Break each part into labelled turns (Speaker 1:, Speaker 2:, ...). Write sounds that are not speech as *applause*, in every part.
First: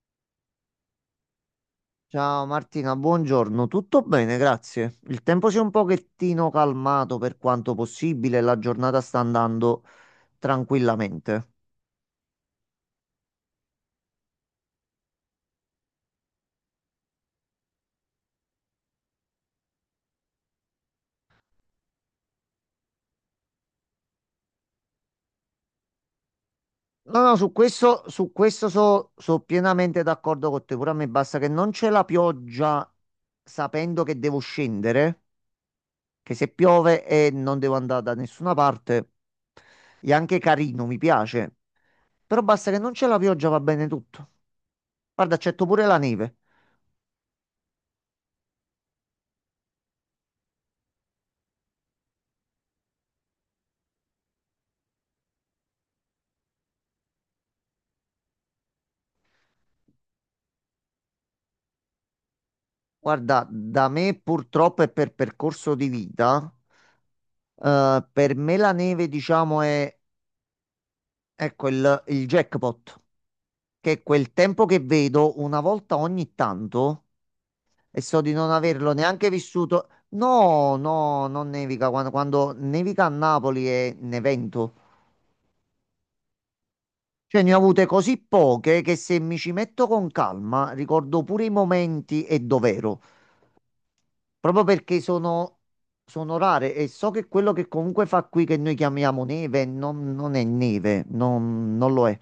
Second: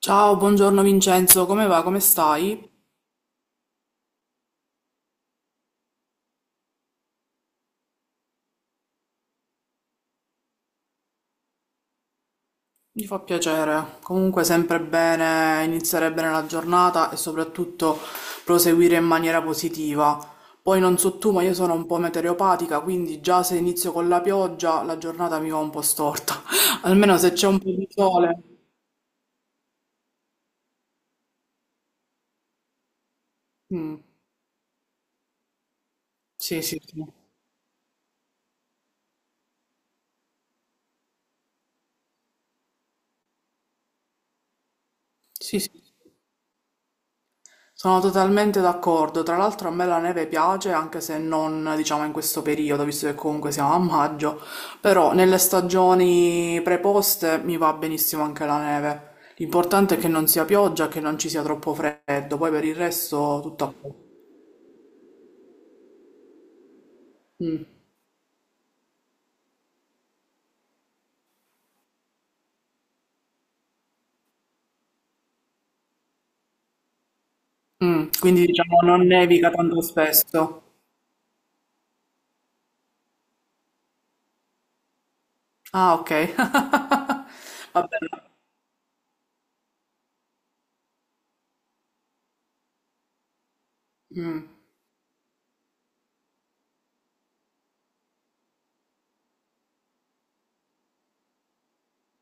Speaker 1: Ciao, buongiorno Vincenzo, come va? Come
Speaker 2: Ciao
Speaker 1: stai?
Speaker 2: Martina, buongiorno. Tutto bene, grazie. Il tempo si è un pochettino calmato per quanto possibile, la giornata sta andando tranquillamente.
Speaker 1: Mi fa piacere. Comunque sempre bene iniziare bene la giornata e soprattutto proseguire in maniera positiva. Poi non so tu, ma io sono un po' meteoropatica, quindi già se inizio con la pioggia la giornata mi va un po' storta. *laughs* Almeno
Speaker 2: No,
Speaker 1: se
Speaker 2: no,
Speaker 1: c'è
Speaker 2: su
Speaker 1: un po' di
Speaker 2: questo, su
Speaker 1: sole.
Speaker 2: questo so pienamente d'accordo con te. Pure a me basta che non c'è la pioggia
Speaker 1: Mm,
Speaker 2: sapendo che devo scendere, che se
Speaker 1: sì, sì, sì.
Speaker 2: piove e non devo andare da nessuna parte, è anche carino, mi piace. Però basta che non c'è la pioggia, va bene tutto. Guarda,
Speaker 1: Sì,
Speaker 2: accetto
Speaker 1: sì.
Speaker 2: pure la neve.
Speaker 1: Sono totalmente d'accordo, tra l'altro a me la neve piace anche se non diciamo in questo periodo, visto che comunque siamo a maggio, però nelle stagioni preposte mi va benissimo anche la neve. L'importante è che non sia pioggia, che non ci sia troppo freddo, poi per il resto
Speaker 2: Guarda,
Speaker 1: tutto a
Speaker 2: da
Speaker 1: posto.
Speaker 2: me purtroppo e per percorso di vita, per me la neve, diciamo, è ecco il jackpot, che è quel tempo che vedo una volta ogni tanto e
Speaker 1: Mm,
Speaker 2: so di
Speaker 1: quindi
Speaker 2: non
Speaker 1: diciamo
Speaker 2: averlo
Speaker 1: non
Speaker 2: neanche
Speaker 1: nevica tanto
Speaker 2: vissuto.
Speaker 1: spesso.
Speaker 2: No, no, non nevica. Quando nevica a Napoli è un evento.
Speaker 1: Ah, ok. *laughs*
Speaker 2: Cioè, ne ho avute
Speaker 1: Va
Speaker 2: così
Speaker 1: bene.
Speaker 2: poche che se mi ci metto con calma ricordo pure i momenti e dov'ero.
Speaker 1: Mm.
Speaker 2: Proprio perché sono rare e so che quello che comunque fa qui che noi chiamiamo neve non è neve, non lo è.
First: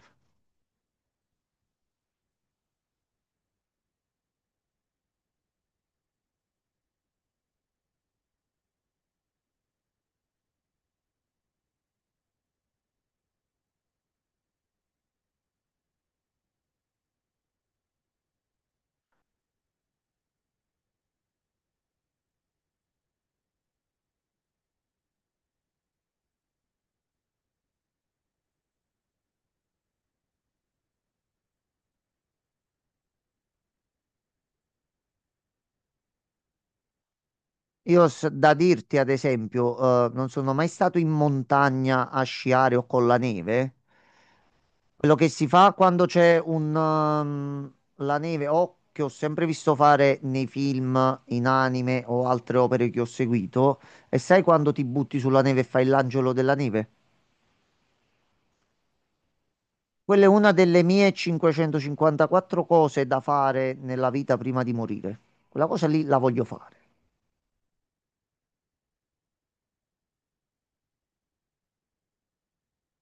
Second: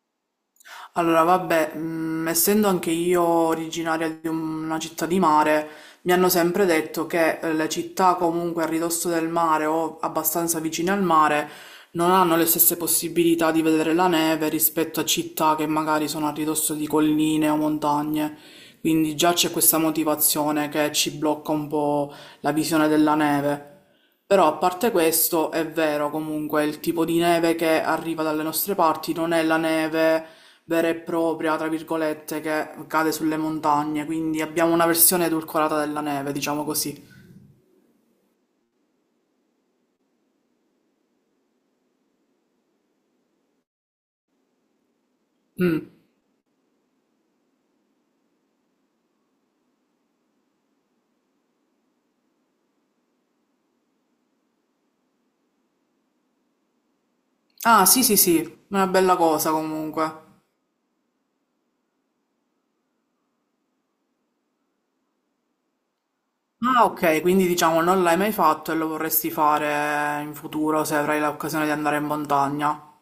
Speaker 1: Allora, vabbè, essendo anche io originaria di una città di mare, mi hanno sempre detto che le città comunque a ridosso del mare o abbastanza vicine al mare non hanno le stesse possibilità di vedere la neve rispetto a città che magari sono a ridosso di colline o montagne. Quindi già c'è questa motivazione che ci blocca un po' la visione della neve. Però a parte questo, è vero comunque, il tipo di neve che arriva dalle nostre parti non è la neve vera e propria, tra virgolette, che cade sulle montagne, quindi abbiamo una versione edulcorata della neve, diciamo così.
Speaker 2: Da dirti, ad esempio, non sono mai stato in montagna a sciare o con la neve. Quello che si fa
Speaker 1: Mm.
Speaker 2: quando c'è la neve o che ho sempre visto fare nei film, in anime o altre opere che ho seguito, e sai quando ti butti sulla neve e fai l'angelo della neve?
Speaker 1: Ah, sì, sì, sì, una bella cosa
Speaker 2: Quella
Speaker 1: comunque.
Speaker 2: è una delle mie 554 cose da fare nella vita prima di morire. Quella cosa lì la voglio fare.
Speaker 1: Ah, ok, quindi diciamo non l'hai mai fatto e lo vorresti fare in futuro se avrai l'occasione di andare in montagna.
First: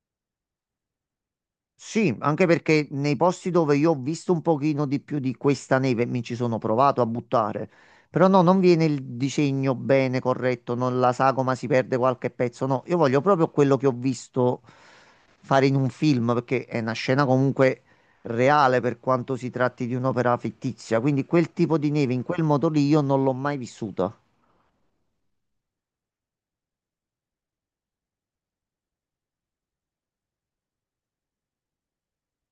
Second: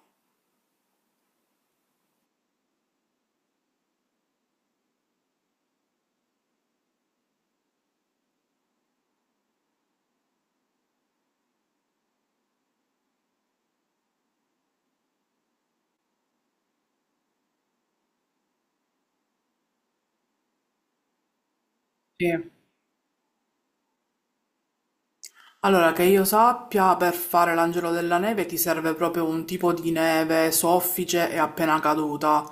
Speaker 2: Sì, anche perché nei posti dove io ho visto un pochino di più di questa neve, mi ci sono provato a buttare, però no, non viene il disegno bene, corretto, non la sagoma si perde qualche pezzo, no, io voglio proprio quello che ho visto fare in un film, perché è una scena comunque reale per quanto si tratti di un'opera fittizia, quindi quel tipo di neve in quel
Speaker 1: Sì.
Speaker 2: modo lì io non l'ho mai vissuta.
Speaker 1: Allora, che io sappia, per fare l'angelo della neve ti serve proprio un tipo di neve soffice e appena caduta,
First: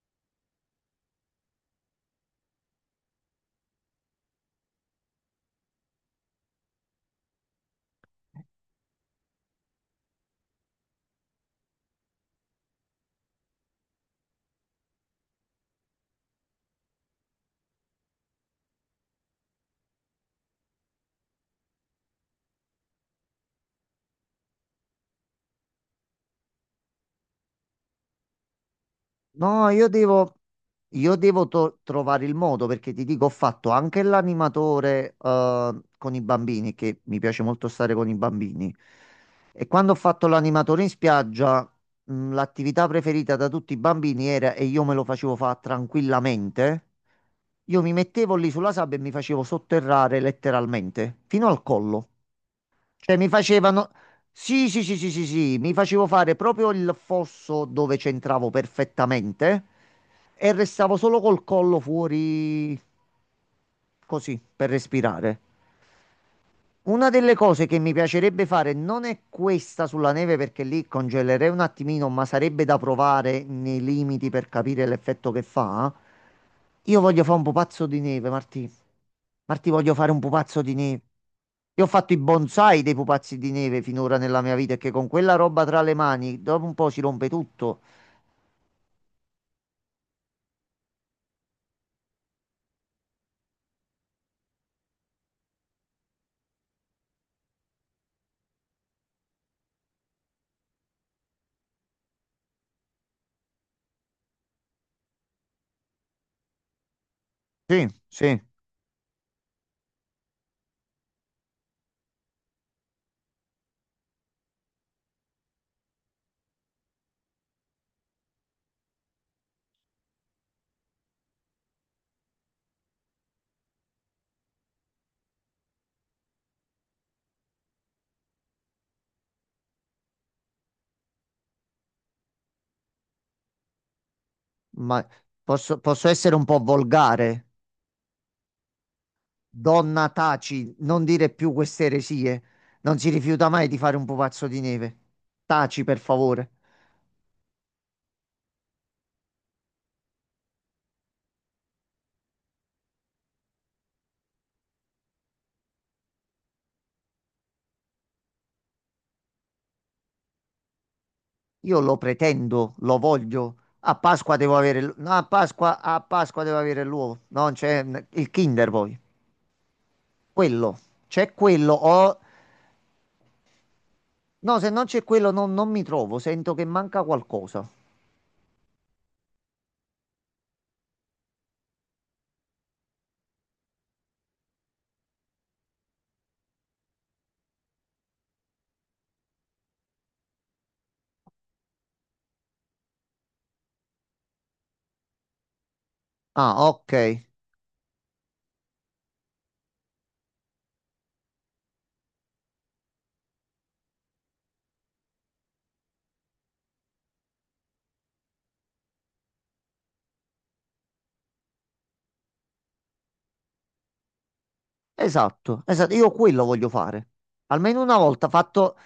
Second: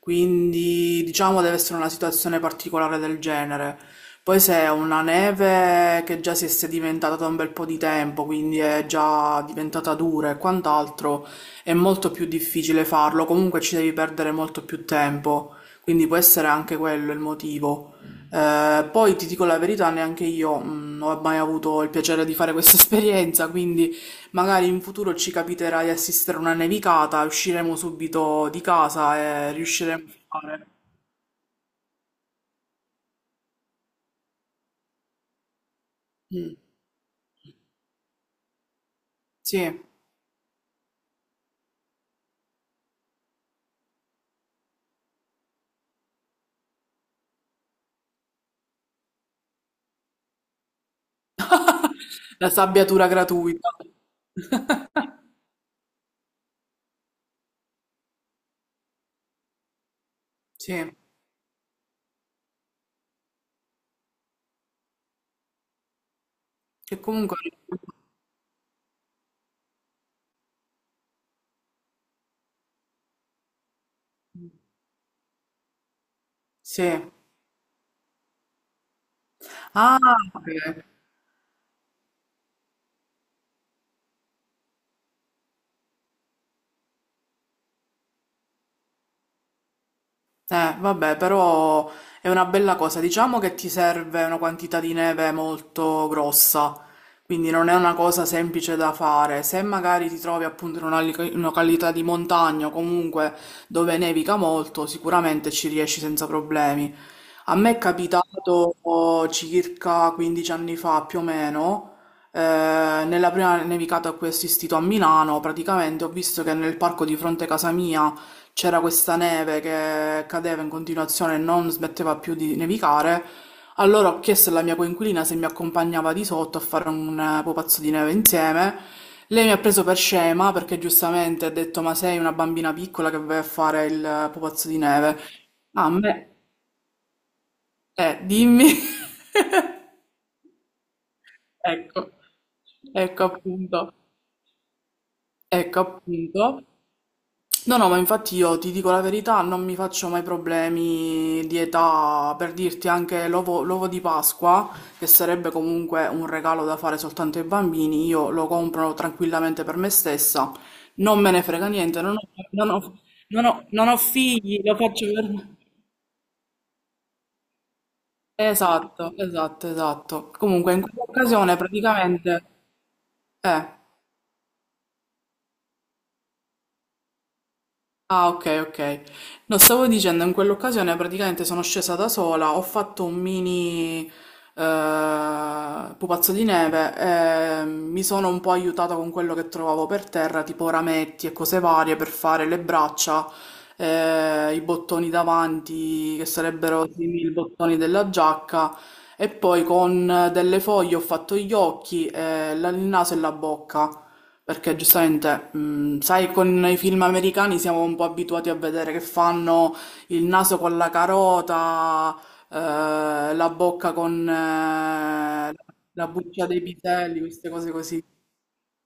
Speaker 1: quindi diciamo deve essere una situazione particolare del genere. Poi se è una neve che già si è sedimentata da un bel po' di tempo, quindi è già diventata dura e quant'altro, è molto più difficile farlo, comunque ci devi perdere molto più tempo, quindi può essere anche quello il motivo. Poi ti dico la verità, neanche io non ho mai avuto il piacere di fare *laughs* questa esperienza, quindi magari in futuro ci capiterà di assistere a una nevicata, usciremo subito di casa e
Speaker 2: No, io
Speaker 1: riusciremo
Speaker 2: devo,
Speaker 1: a fare.
Speaker 2: io devo to- trovare il modo perché ti dico, ho fatto anche l'animatore con i
Speaker 1: Mm,
Speaker 2: bambini, che mi piace molto stare con i bambini. E
Speaker 1: sì,
Speaker 2: quando ho fatto l'animatore in spiaggia, l'attività preferita da tutti i bambini era, e io me lo facevo fare tranquillamente, io mi mettevo lì sulla sabbia e mi facevo sotterrare letteralmente, fino al collo.
Speaker 1: la sabbiatura
Speaker 2: Cioè, mi
Speaker 1: gratuita.
Speaker 2: facevano. Sì, sì, sì, sì, sì, sì, mi facevo fare proprio il fosso dove c'entravo perfettamente e
Speaker 1: Sì,
Speaker 2: restavo solo col collo fuori così per respirare.
Speaker 1: che
Speaker 2: Una delle
Speaker 1: comunque...
Speaker 2: cose che mi piacerebbe fare non è questa sulla neve perché lì congelerei un attimino, ma sarebbe da provare nei limiti per capire l'effetto che fa. Io
Speaker 1: Sì.
Speaker 2: voglio fare un pupazzo di neve, Martì. Martì, voglio
Speaker 1: Ah,
Speaker 2: fare un
Speaker 1: ok.
Speaker 2: pupazzo di neve. Io ho fatto i bonsai dei pupazzi di neve finora nella mia vita e che con quella roba tra le mani dopo un po' si rompe tutto.
Speaker 1: Vabbè, però è una bella cosa. Diciamo che ti serve una quantità di neve molto grossa, quindi non è una cosa semplice da fare. Se magari ti trovi appunto in una in una località di montagna o comunque dove nevica molto, sicuramente ci riesci senza problemi. A me è
Speaker 2: Sì, sì,
Speaker 1: capitato oh, circa 15 anni fa più o meno, eh, nella prima nevicata a cui ho assistito a Milano, praticamente ho visto che nel parco di fronte a casa mia c'era questa neve che cadeva in continuazione e non smetteva più di nevicare. Allora ho chiesto alla mia coinquilina se mi accompagnava di sotto a fare un pupazzo di neve insieme. Lei mi ha preso per scema perché giustamente ha detto: Ma sei una bambina piccola che vai a fare il pupazzo di
Speaker 2: ma
Speaker 1: neve?
Speaker 2: posso,
Speaker 1: A
Speaker 2: posso essere
Speaker 1: me,
Speaker 2: un po' volgare.
Speaker 1: dimmi. *laughs*
Speaker 2: Donna, taci, non dire più queste
Speaker 1: Ecco,
Speaker 2: eresie. Non si
Speaker 1: ecco
Speaker 2: rifiuta mai di
Speaker 1: appunto,
Speaker 2: fare un pupazzo di neve.
Speaker 1: ecco
Speaker 2: Taci, per favore.
Speaker 1: appunto. No, no, ma infatti io ti dico la verità, non mi faccio mai problemi di età, per dirti anche l'ovo di Pasqua, che sarebbe comunque un regalo da fare soltanto ai bambini, io lo compro tranquillamente per me stessa, non me ne frega
Speaker 2: Io lo
Speaker 1: niente,
Speaker 2: pretendo, lo voglio.
Speaker 1: non
Speaker 2: A
Speaker 1: ho
Speaker 2: Pasqua devo
Speaker 1: figli, lo
Speaker 2: avere l-
Speaker 1: faccio
Speaker 2: No, a
Speaker 1: per...
Speaker 2: Pasqua, a Pasqua devo avere l'uovo. Non c'è il Kinder poi.
Speaker 1: Esatto, esatto, esatto. Comunque
Speaker 2: Quello.
Speaker 1: in
Speaker 2: C'è
Speaker 1: quell'occasione
Speaker 2: quello o
Speaker 1: praticamente... Eh.
Speaker 2: no, se non c'è quello non mi trovo, sento che manca qualcosa.
Speaker 1: Ah, ok, ok. No, stavo dicendo, in quell'occasione praticamente sono scesa da sola, ho fatto un mini pupazzo di neve, e mi sono un po' aiutata con quello che trovavo per terra, tipo rametti e cose varie per fare le braccia, i bottoni davanti, che
Speaker 2: Ah,
Speaker 1: sarebbero
Speaker 2: ok.
Speaker 1: simili ai bottoni della giacca, e poi con delle foglie ho fatto gli occhi, il naso e la bocca. Perché giustamente, sai, con i film americani siamo un po' abituati a vedere che fanno il naso con la carota, la bocca con
Speaker 2: Esatto, esatto,
Speaker 1: la
Speaker 2: io quello
Speaker 1: buccia dei
Speaker 2: voglio fare.
Speaker 1: piselli, queste cose
Speaker 2: Almeno una
Speaker 1: così.
Speaker 2: volta fatto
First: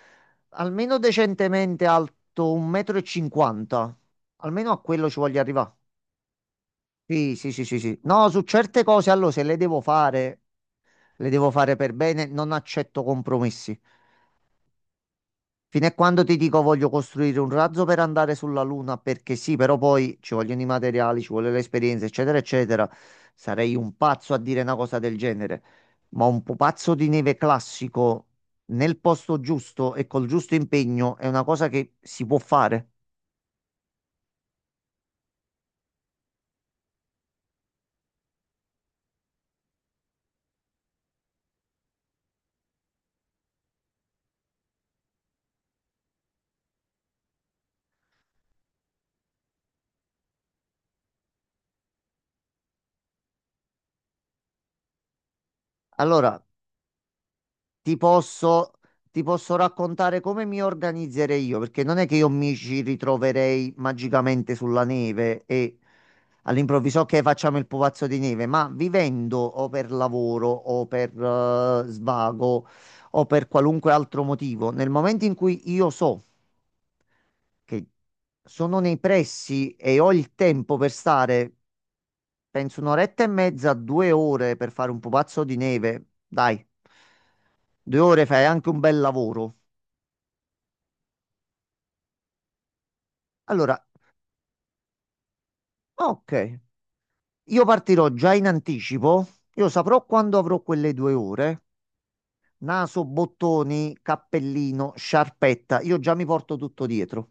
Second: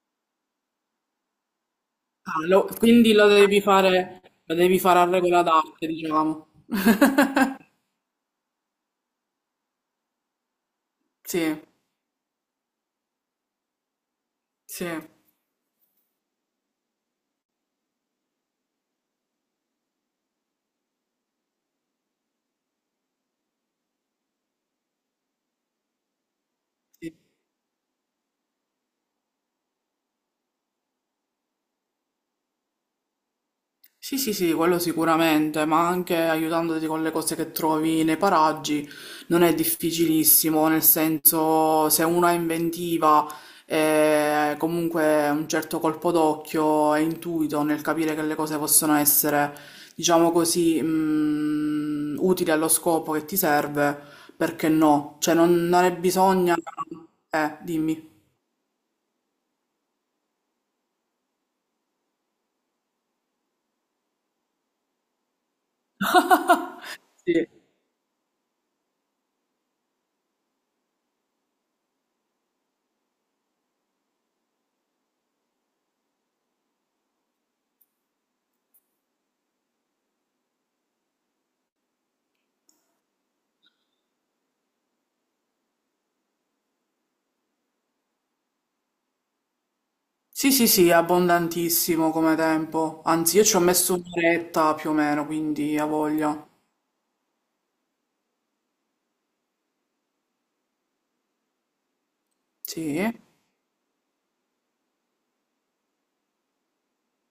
Speaker 2: almeno decentemente alto
Speaker 1: Quindi
Speaker 2: 1,50 m.
Speaker 1: lo
Speaker 2: Almeno
Speaker 1: devi
Speaker 2: a
Speaker 1: fare a
Speaker 2: quello ci voglio
Speaker 1: regola
Speaker 2: arrivare.
Speaker 1: d'arte, diciamo. *laughs*
Speaker 2: Sì, sì, sì, sì, sì. No, su certe cose, allora, se le devo fare, le
Speaker 1: Sì,
Speaker 2: devo fare per bene, non accetto compromessi.
Speaker 1: sì,
Speaker 2: Fino a quando ti dico voglio costruire un razzo per andare sulla Luna, perché sì, però poi ci vogliono i materiali, ci vuole l'esperienza, eccetera, eccetera. Sarei un pazzo a dire una cosa del genere. Ma un pupazzo di
Speaker 1: sì.
Speaker 2: neve classico nel posto giusto e col giusto impegno è una cosa che si può fare.
Speaker 1: Sì, sì, sì, quello sicuramente, ma anche aiutandoti con le cose che trovi nei paraggi non è difficilissimo, nel senso se uno è inventiva e comunque un certo colpo d'occhio e intuito nel capire che le cose possono essere, diciamo così, utili allo scopo che ti serve, perché no? Cioè non è
Speaker 2: Allora,
Speaker 1: bisogno...
Speaker 2: ti
Speaker 1: dimmi.
Speaker 2: posso, ti posso raccontare come mi organizzerei io, perché non è che io mi ci ritroverei magicamente sulla neve e all'improvviso che facciamo il pupazzo di neve, ma vivendo o per lavoro o per svago o per qualunque altro motivo, nel momento in cui io so che sono nei pressi e ho il tempo per stare, penso un'oretta e mezza, due ore per fare un pupazzo di neve, dai. Due ore fai anche un bel lavoro.
Speaker 1: Sì, sì, sì, è abbondantissimo come tempo. Anzi, io ci ho
Speaker 2: Allora,
Speaker 1: messo un'oretta più o meno, quindi a voglia.
Speaker 2: ok, io partirò già in anticipo. Io saprò quando avrò quelle due ore. Naso,
Speaker 1: Sì,
Speaker 2: bottoni, cappellino, sciarpetta. Io già mi porto tutto dietro.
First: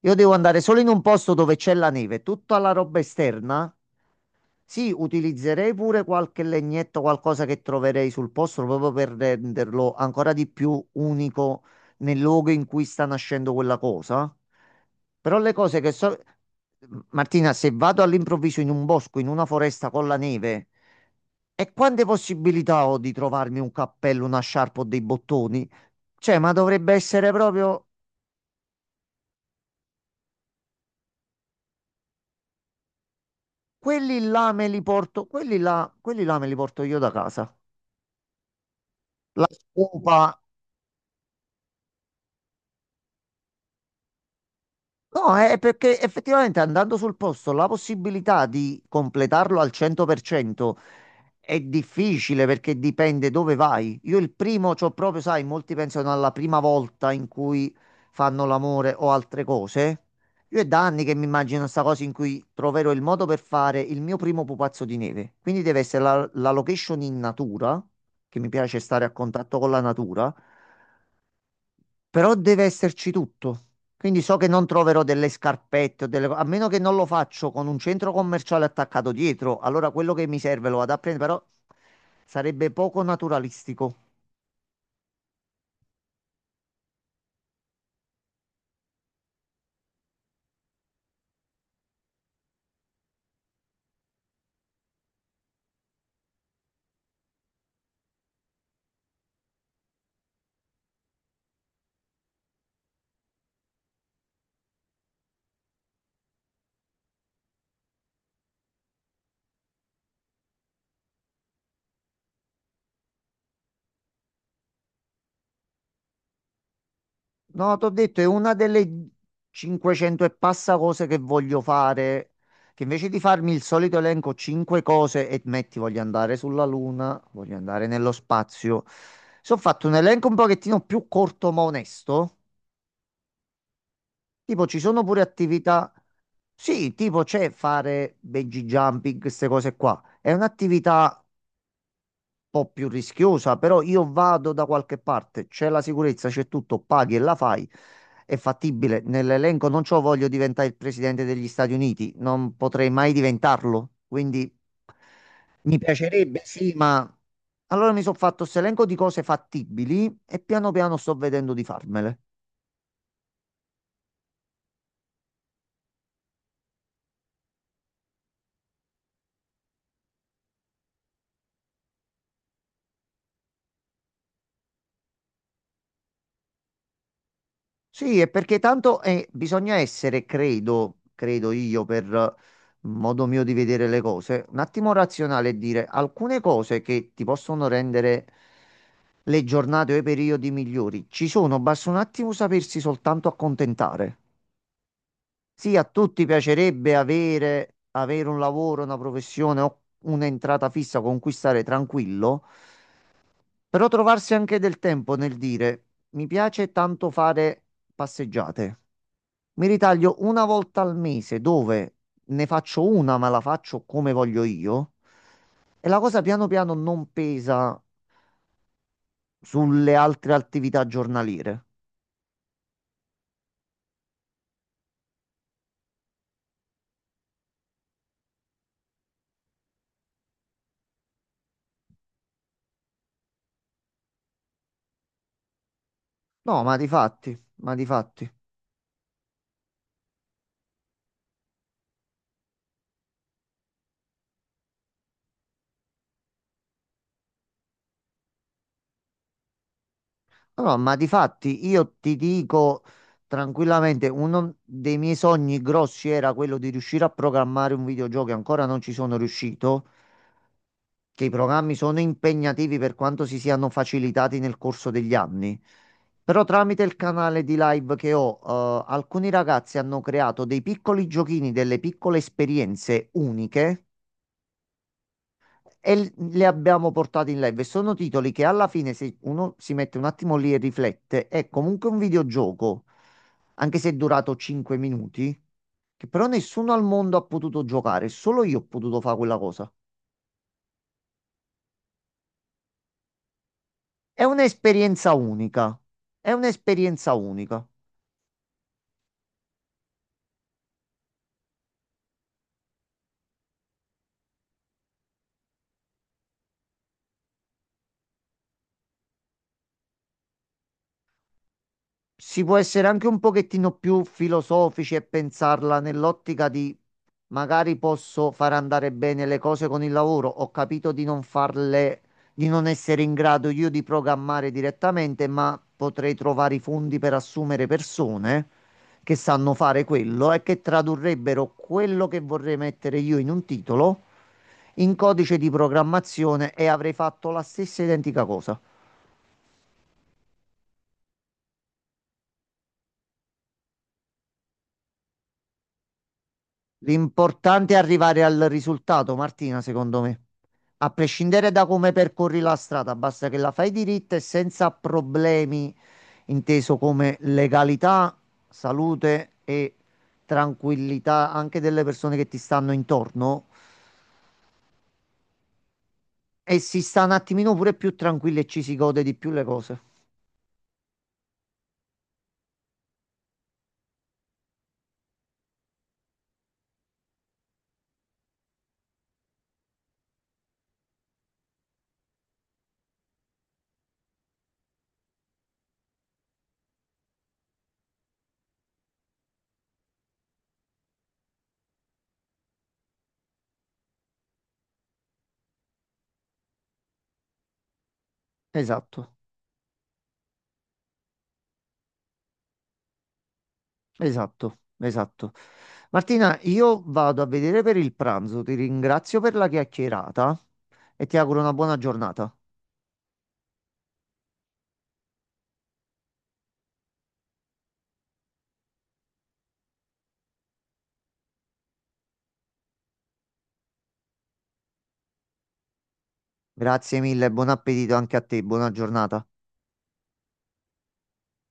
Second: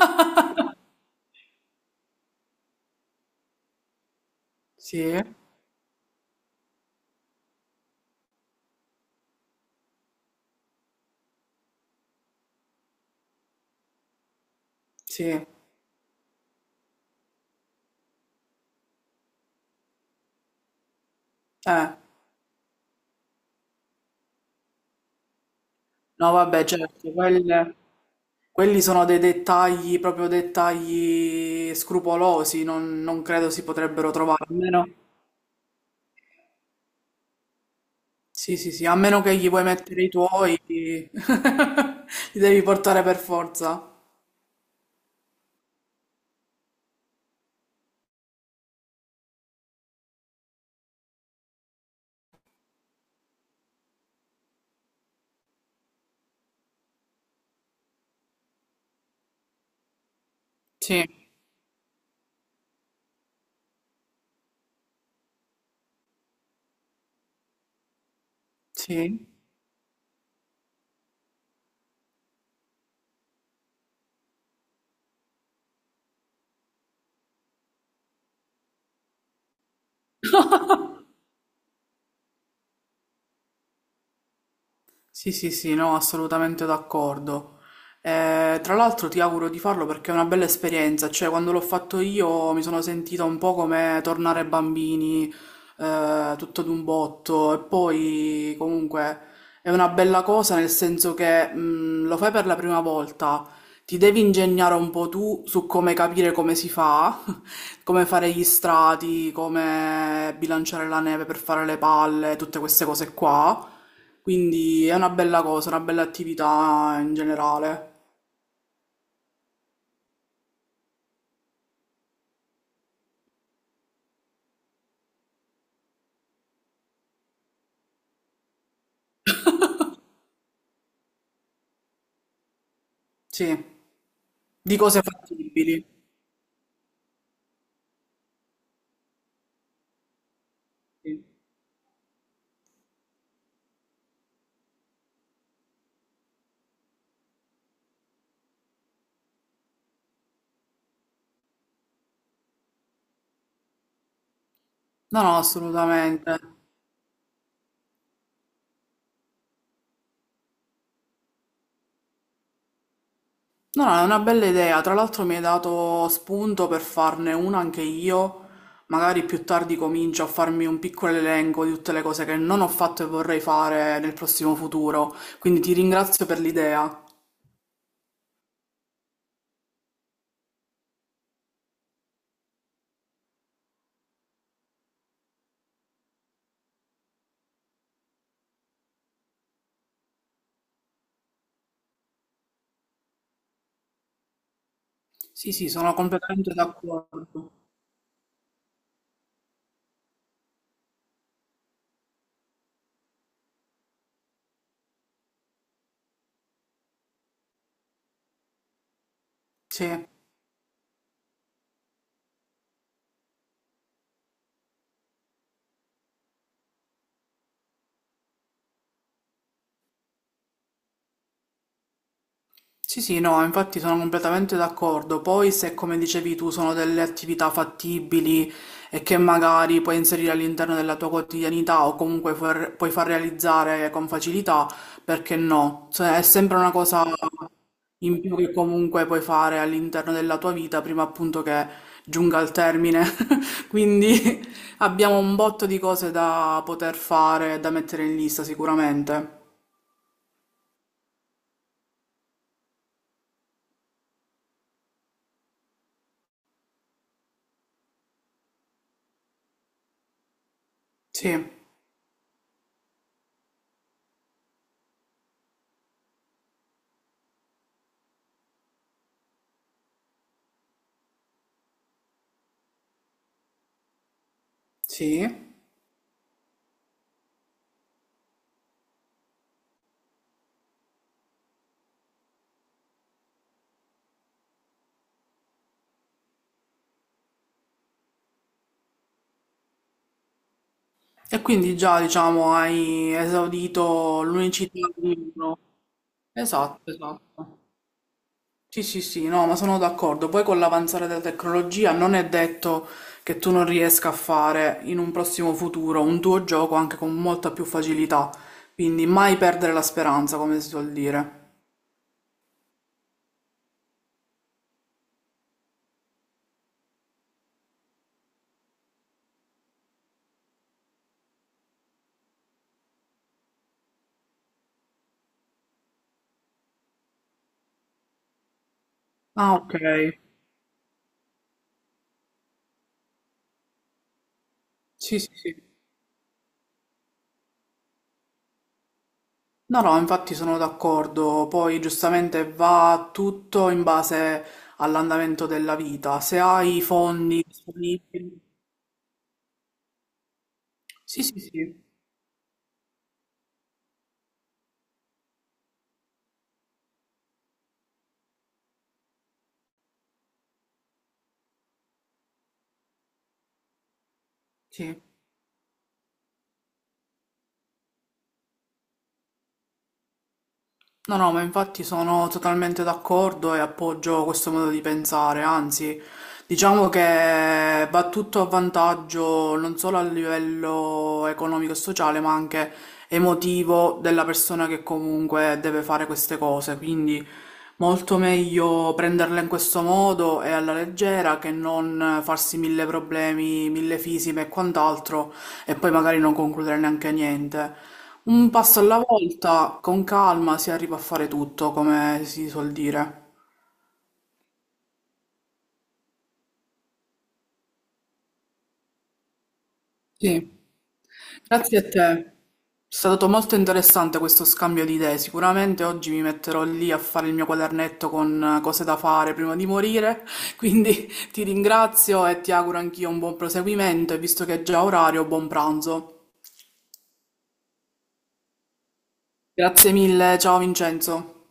Speaker 2: Io devo andare solo in un posto dove c'è la neve. Tutta la roba esterna. Sì,
Speaker 1: sì,
Speaker 2: utilizzerei pure qualche legnetto, qualcosa che troverei sul posto, proprio per renderlo ancora di più unico nel luogo in cui sta nascendo quella cosa. Però
Speaker 1: sì.
Speaker 2: le cose che so... Martina, se vado all'improvviso in un bosco, in una foresta con la neve, e
Speaker 1: Eh,
Speaker 2: quante possibilità ho di trovarmi un cappello, una sciarpa o dei bottoni?
Speaker 1: no,
Speaker 2: Cioè, ma
Speaker 1: vabbè,
Speaker 2: dovrebbe
Speaker 1: certo,
Speaker 2: essere proprio...
Speaker 1: quelli sono dei dettagli, proprio dettagli scrupolosi, non credo si potrebbero trovare. A meno,
Speaker 2: Quelli là me li porto io da casa.
Speaker 1: sì, sì, sì, a meno che
Speaker 2: La
Speaker 1: gli vuoi mettere i
Speaker 2: scopa.
Speaker 1: tuoi, *laughs* li devi portare per forza.
Speaker 2: No, è perché effettivamente andando sul posto la possibilità di completarlo al 100% è difficile perché dipende dove vai. Io il primo, c'ho proprio, sai, molti pensano alla prima volta in cui fanno l'amore o altre cose. Io è da anni
Speaker 1: Sì,
Speaker 2: che mi immagino sta cosa in cui troverò il modo per fare il mio primo pupazzo di neve. Quindi deve essere la location in natura, che mi piace stare a
Speaker 1: sì.
Speaker 2: contatto con la natura. Però deve esserci tutto. Quindi so che non troverò delle scarpette o delle... A meno che non lo faccio con un centro commerciale attaccato dietro, allora quello che mi serve lo vado a prendere, però sarebbe poco naturalistico.
Speaker 1: Sì, sì, sì, no, assolutamente d'accordo. Tra l'altro ti auguro di farlo perché è una bella esperienza, cioè quando l'ho fatto io mi sono sentita un po' come tornare bambini, tutto d'un botto e poi comunque è una bella cosa nel senso che lo fai per la prima volta, ti devi ingegnare un po' tu su come capire come si fa come fare gli strati, come bilanciare la neve per fare le palle, tutte queste cose qua. Quindi è una bella cosa, una bella attività in
Speaker 2: No, ti ho
Speaker 1: generale.
Speaker 2: detto, è una delle 500 e passa cose che voglio fare, che invece di farmi il solito elenco 5 cose e metti voglio andare sulla Luna, voglio andare nello spazio. Se ho fatto un elenco un pochettino più corto ma onesto,
Speaker 1: Sì,
Speaker 2: tipo
Speaker 1: di
Speaker 2: ci
Speaker 1: cose
Speaker 2: sono pure
Speaker 1: fattibili.
Speaker 2: attività. Sì, tipo c'è fare bungee jumping, queste cose qua. È un'attività
Speaker 1: Sì.
Speaker 2: un po' più rischiosa, però io vado da qualche parte, c'è la sicurezza, c'è tutto, paghi e la fai. È fattibile. Nell'elenco non c'ho voglio diventare il presidente degli Stati Uniti, non potrei mai diventarlo, quindi
Speaker 1: No, no,
Speaker 2: mi
Speaker 1: assolutamente.
Speaker 2: piacerebbe, sì, ma allora mi sono fatto questo elenco di cose fattibili e piano piano sto vedendo di farmele.
Speaker 1: No, no, è una bella idea. Tra l'altro mi hai dato spunto per farne una anche io. Magari più tardi comincio a farmi un piccolo elenco di tutte le cose che non ho fatto e vorrei fare nel prossimo futuro. Quindi ti ringrazio per l'idea.
Speaker 2: Sì, è perché tanto bisogna essere, credo io, per modo mio di vedere le cose, un attimo razionale e dire alcune cose che ti possono rendere le giornate o i periodi migliori ci sono, basta un attimo sapersi soltanto accontentare.
Speaker 1: Sì, sì,
Speaker 2: Sì, a
Speaker 1: sono
Speaker 2: tutti
Speaker 1: completamente
Speaker 2: piacerebbe
Speaker 1: d'accordo.
Speaker 2: avere un lavoro, una professione o un'entrata fissa con cui stare tranquillo, però trovarsi anche del tempo nel dire mi piace tanto fare passeggiate. Mi
Speaker 1: Sì.
Speaker 2: ritaglio una volta al mese dove ne faccio una, ma la faccio come voglio io. E la cosa piano piano non pesa sulle altre attività giornaliere.
Speaker 1: Sì, sì, no, infatti sono completamente d'accordo. Poi se, come dicevi tu, sono delle attività fattibili e che magari puoi inserire all'interno della tua quotidianità o comunque puoi far realizzare con facilità, perché no? Cioè, è sempre
Speaker 2: No,
Speaker 1: una
Speaker 2: ma di
Speaker 1: cosa
Speaker 2: fatti, ma di
Speaker 1: in
Speaker 2: fatti.
Speaker 1: più che comunque puoi fare all'interno della tua vita prima appunto che giunga al termine. *laughs* Quindi *laughs* abbiamo un botto di cose da poter fare e da mettere in lista sicuramente.
Speaker 2: No, no, ma di fatti io ti dico tranquillamente, uno dei miei sogni grossi era quello di riuscire a programmare un videogioco e ancora non ci sono riuscito. Che i
Speaker 1: Sì,
Speaker 2: programmi sono impegnativi per quanto si siano facilitati nel corso degli anni. Però tramite il canale di live che ho, alcuni ragazzi hanno creato dei piccoli giochini, delle piccole esperienze uniche
Speaker 1: sì.
Speaker 2: e le abbiamo portate in live. E sono titoli che alla fine, se uno si mette un attimo lì e riflette, è comunque un videogioco, anche se è durato 5 minuti, che però nessuno al mondo ha potuto giocare, solo io ho potuto fare quella cosa.
Speaker 1: E quindi già, diciamo, hai esaurito
Speaker 2: È
Speaker 1: l'unicità del
Speaker 2: un'esperienza
Speaker 1: libro.
Speaker 2: unica, è
Speaker 1: Esatto,
Speaker 2: un'esperienza
Speaker 1: esatto.
Speaker 2: unica.
Speaker 1: Sì, sì, sì, no, ma sono d'accordo. Poi con l'avanzare della tecnologia non è detto che tu non riesca a fare in un prossimo futuro un tuo gioco anche con molta più facilità. Quindi mai perdere la speranza, come si suol dire.
Speaker 2: Si può essere anche un pochettino più filosofici e pensarla nell'ottica di magari posso far andare bene le cose con il lavoro, ho capito di non farle, di non essere in grado io di programmare direttamente, ma potrei trovare i fondi per assumere persone che sanno
Speaker 1: Ah, ok.
Speaker 2: fare quello e che tradurrebbero quello che vorrei mettere io in un titolo in
Speaker 1: Sì, sì,
Speaker 2: codice di
Speaker 1: sì.
Speaker 2: programmazione e avrei fatto la stessa identica cosa.
Speaker 1: No, no, infatti sono d'accordo, poi giustamente va tutto in base all'andamento della vita, se hai i fondi
Speaker 2: L'importante è arrivare
Speaker 1: disponibili.
Speaker 2: al risultato, Martina, secondo me. A
Speaker 1: Sì, sì,
Speaker 2: prescindere
Speaker 1: sì,
Speaker 2: da come percorri la strada, basta che la fai diritta e senza problemi, inteso come legalità, salute e tranquillità anche delle persone che ti stanno intorno.
Speaker 1: sì.
Speaker 2: E si sta un attimino pure più tranquilli e ci si gode di più le cose.
Speaker 1: No, no, ma infatti sono totalmente d'accordo e appoggio questo modo di pensare, anzi, diciamo che va tutto a vantaggio non solo a livello economico e sociale, ma anche emotivo della persona che comunque deve fare queste cose, quindi molto meglio prenderla in questo modo e alla leggera che non farsi mille problemi, mille fisime e quant'altro e poi magari non concludere neanche niente. Un passo alla
Speaker 2: Esatto,
Speaker 1: volta, con calma si arriva a fare tutto, come si suol dire.
Speaker 2: esatto, esatto. Martina, io vado a vedere per il pranzo, ti ringrazio per la chiacchierata
Speaker 1: Sì,
Speaker 2: e ti auguro una buona
Speaker 1: grazie a te.
Speaker 2: giornata.
Speaker 1: È stato molto interessante questo scambio di idee. Sicuramente oggi mi metterò lì a fare il mio quadernetto con cose da fare prima di morire. *laughs* Quindi ti ringrazio e ti auguro anch'io un buon proseguimento e visto che è già orario, buon pranzo.
Speaker 2: Grazie mille, buon appetito anche a te, buona giornata.
Speaker 1: Grazie mille, ciao Vincenzo.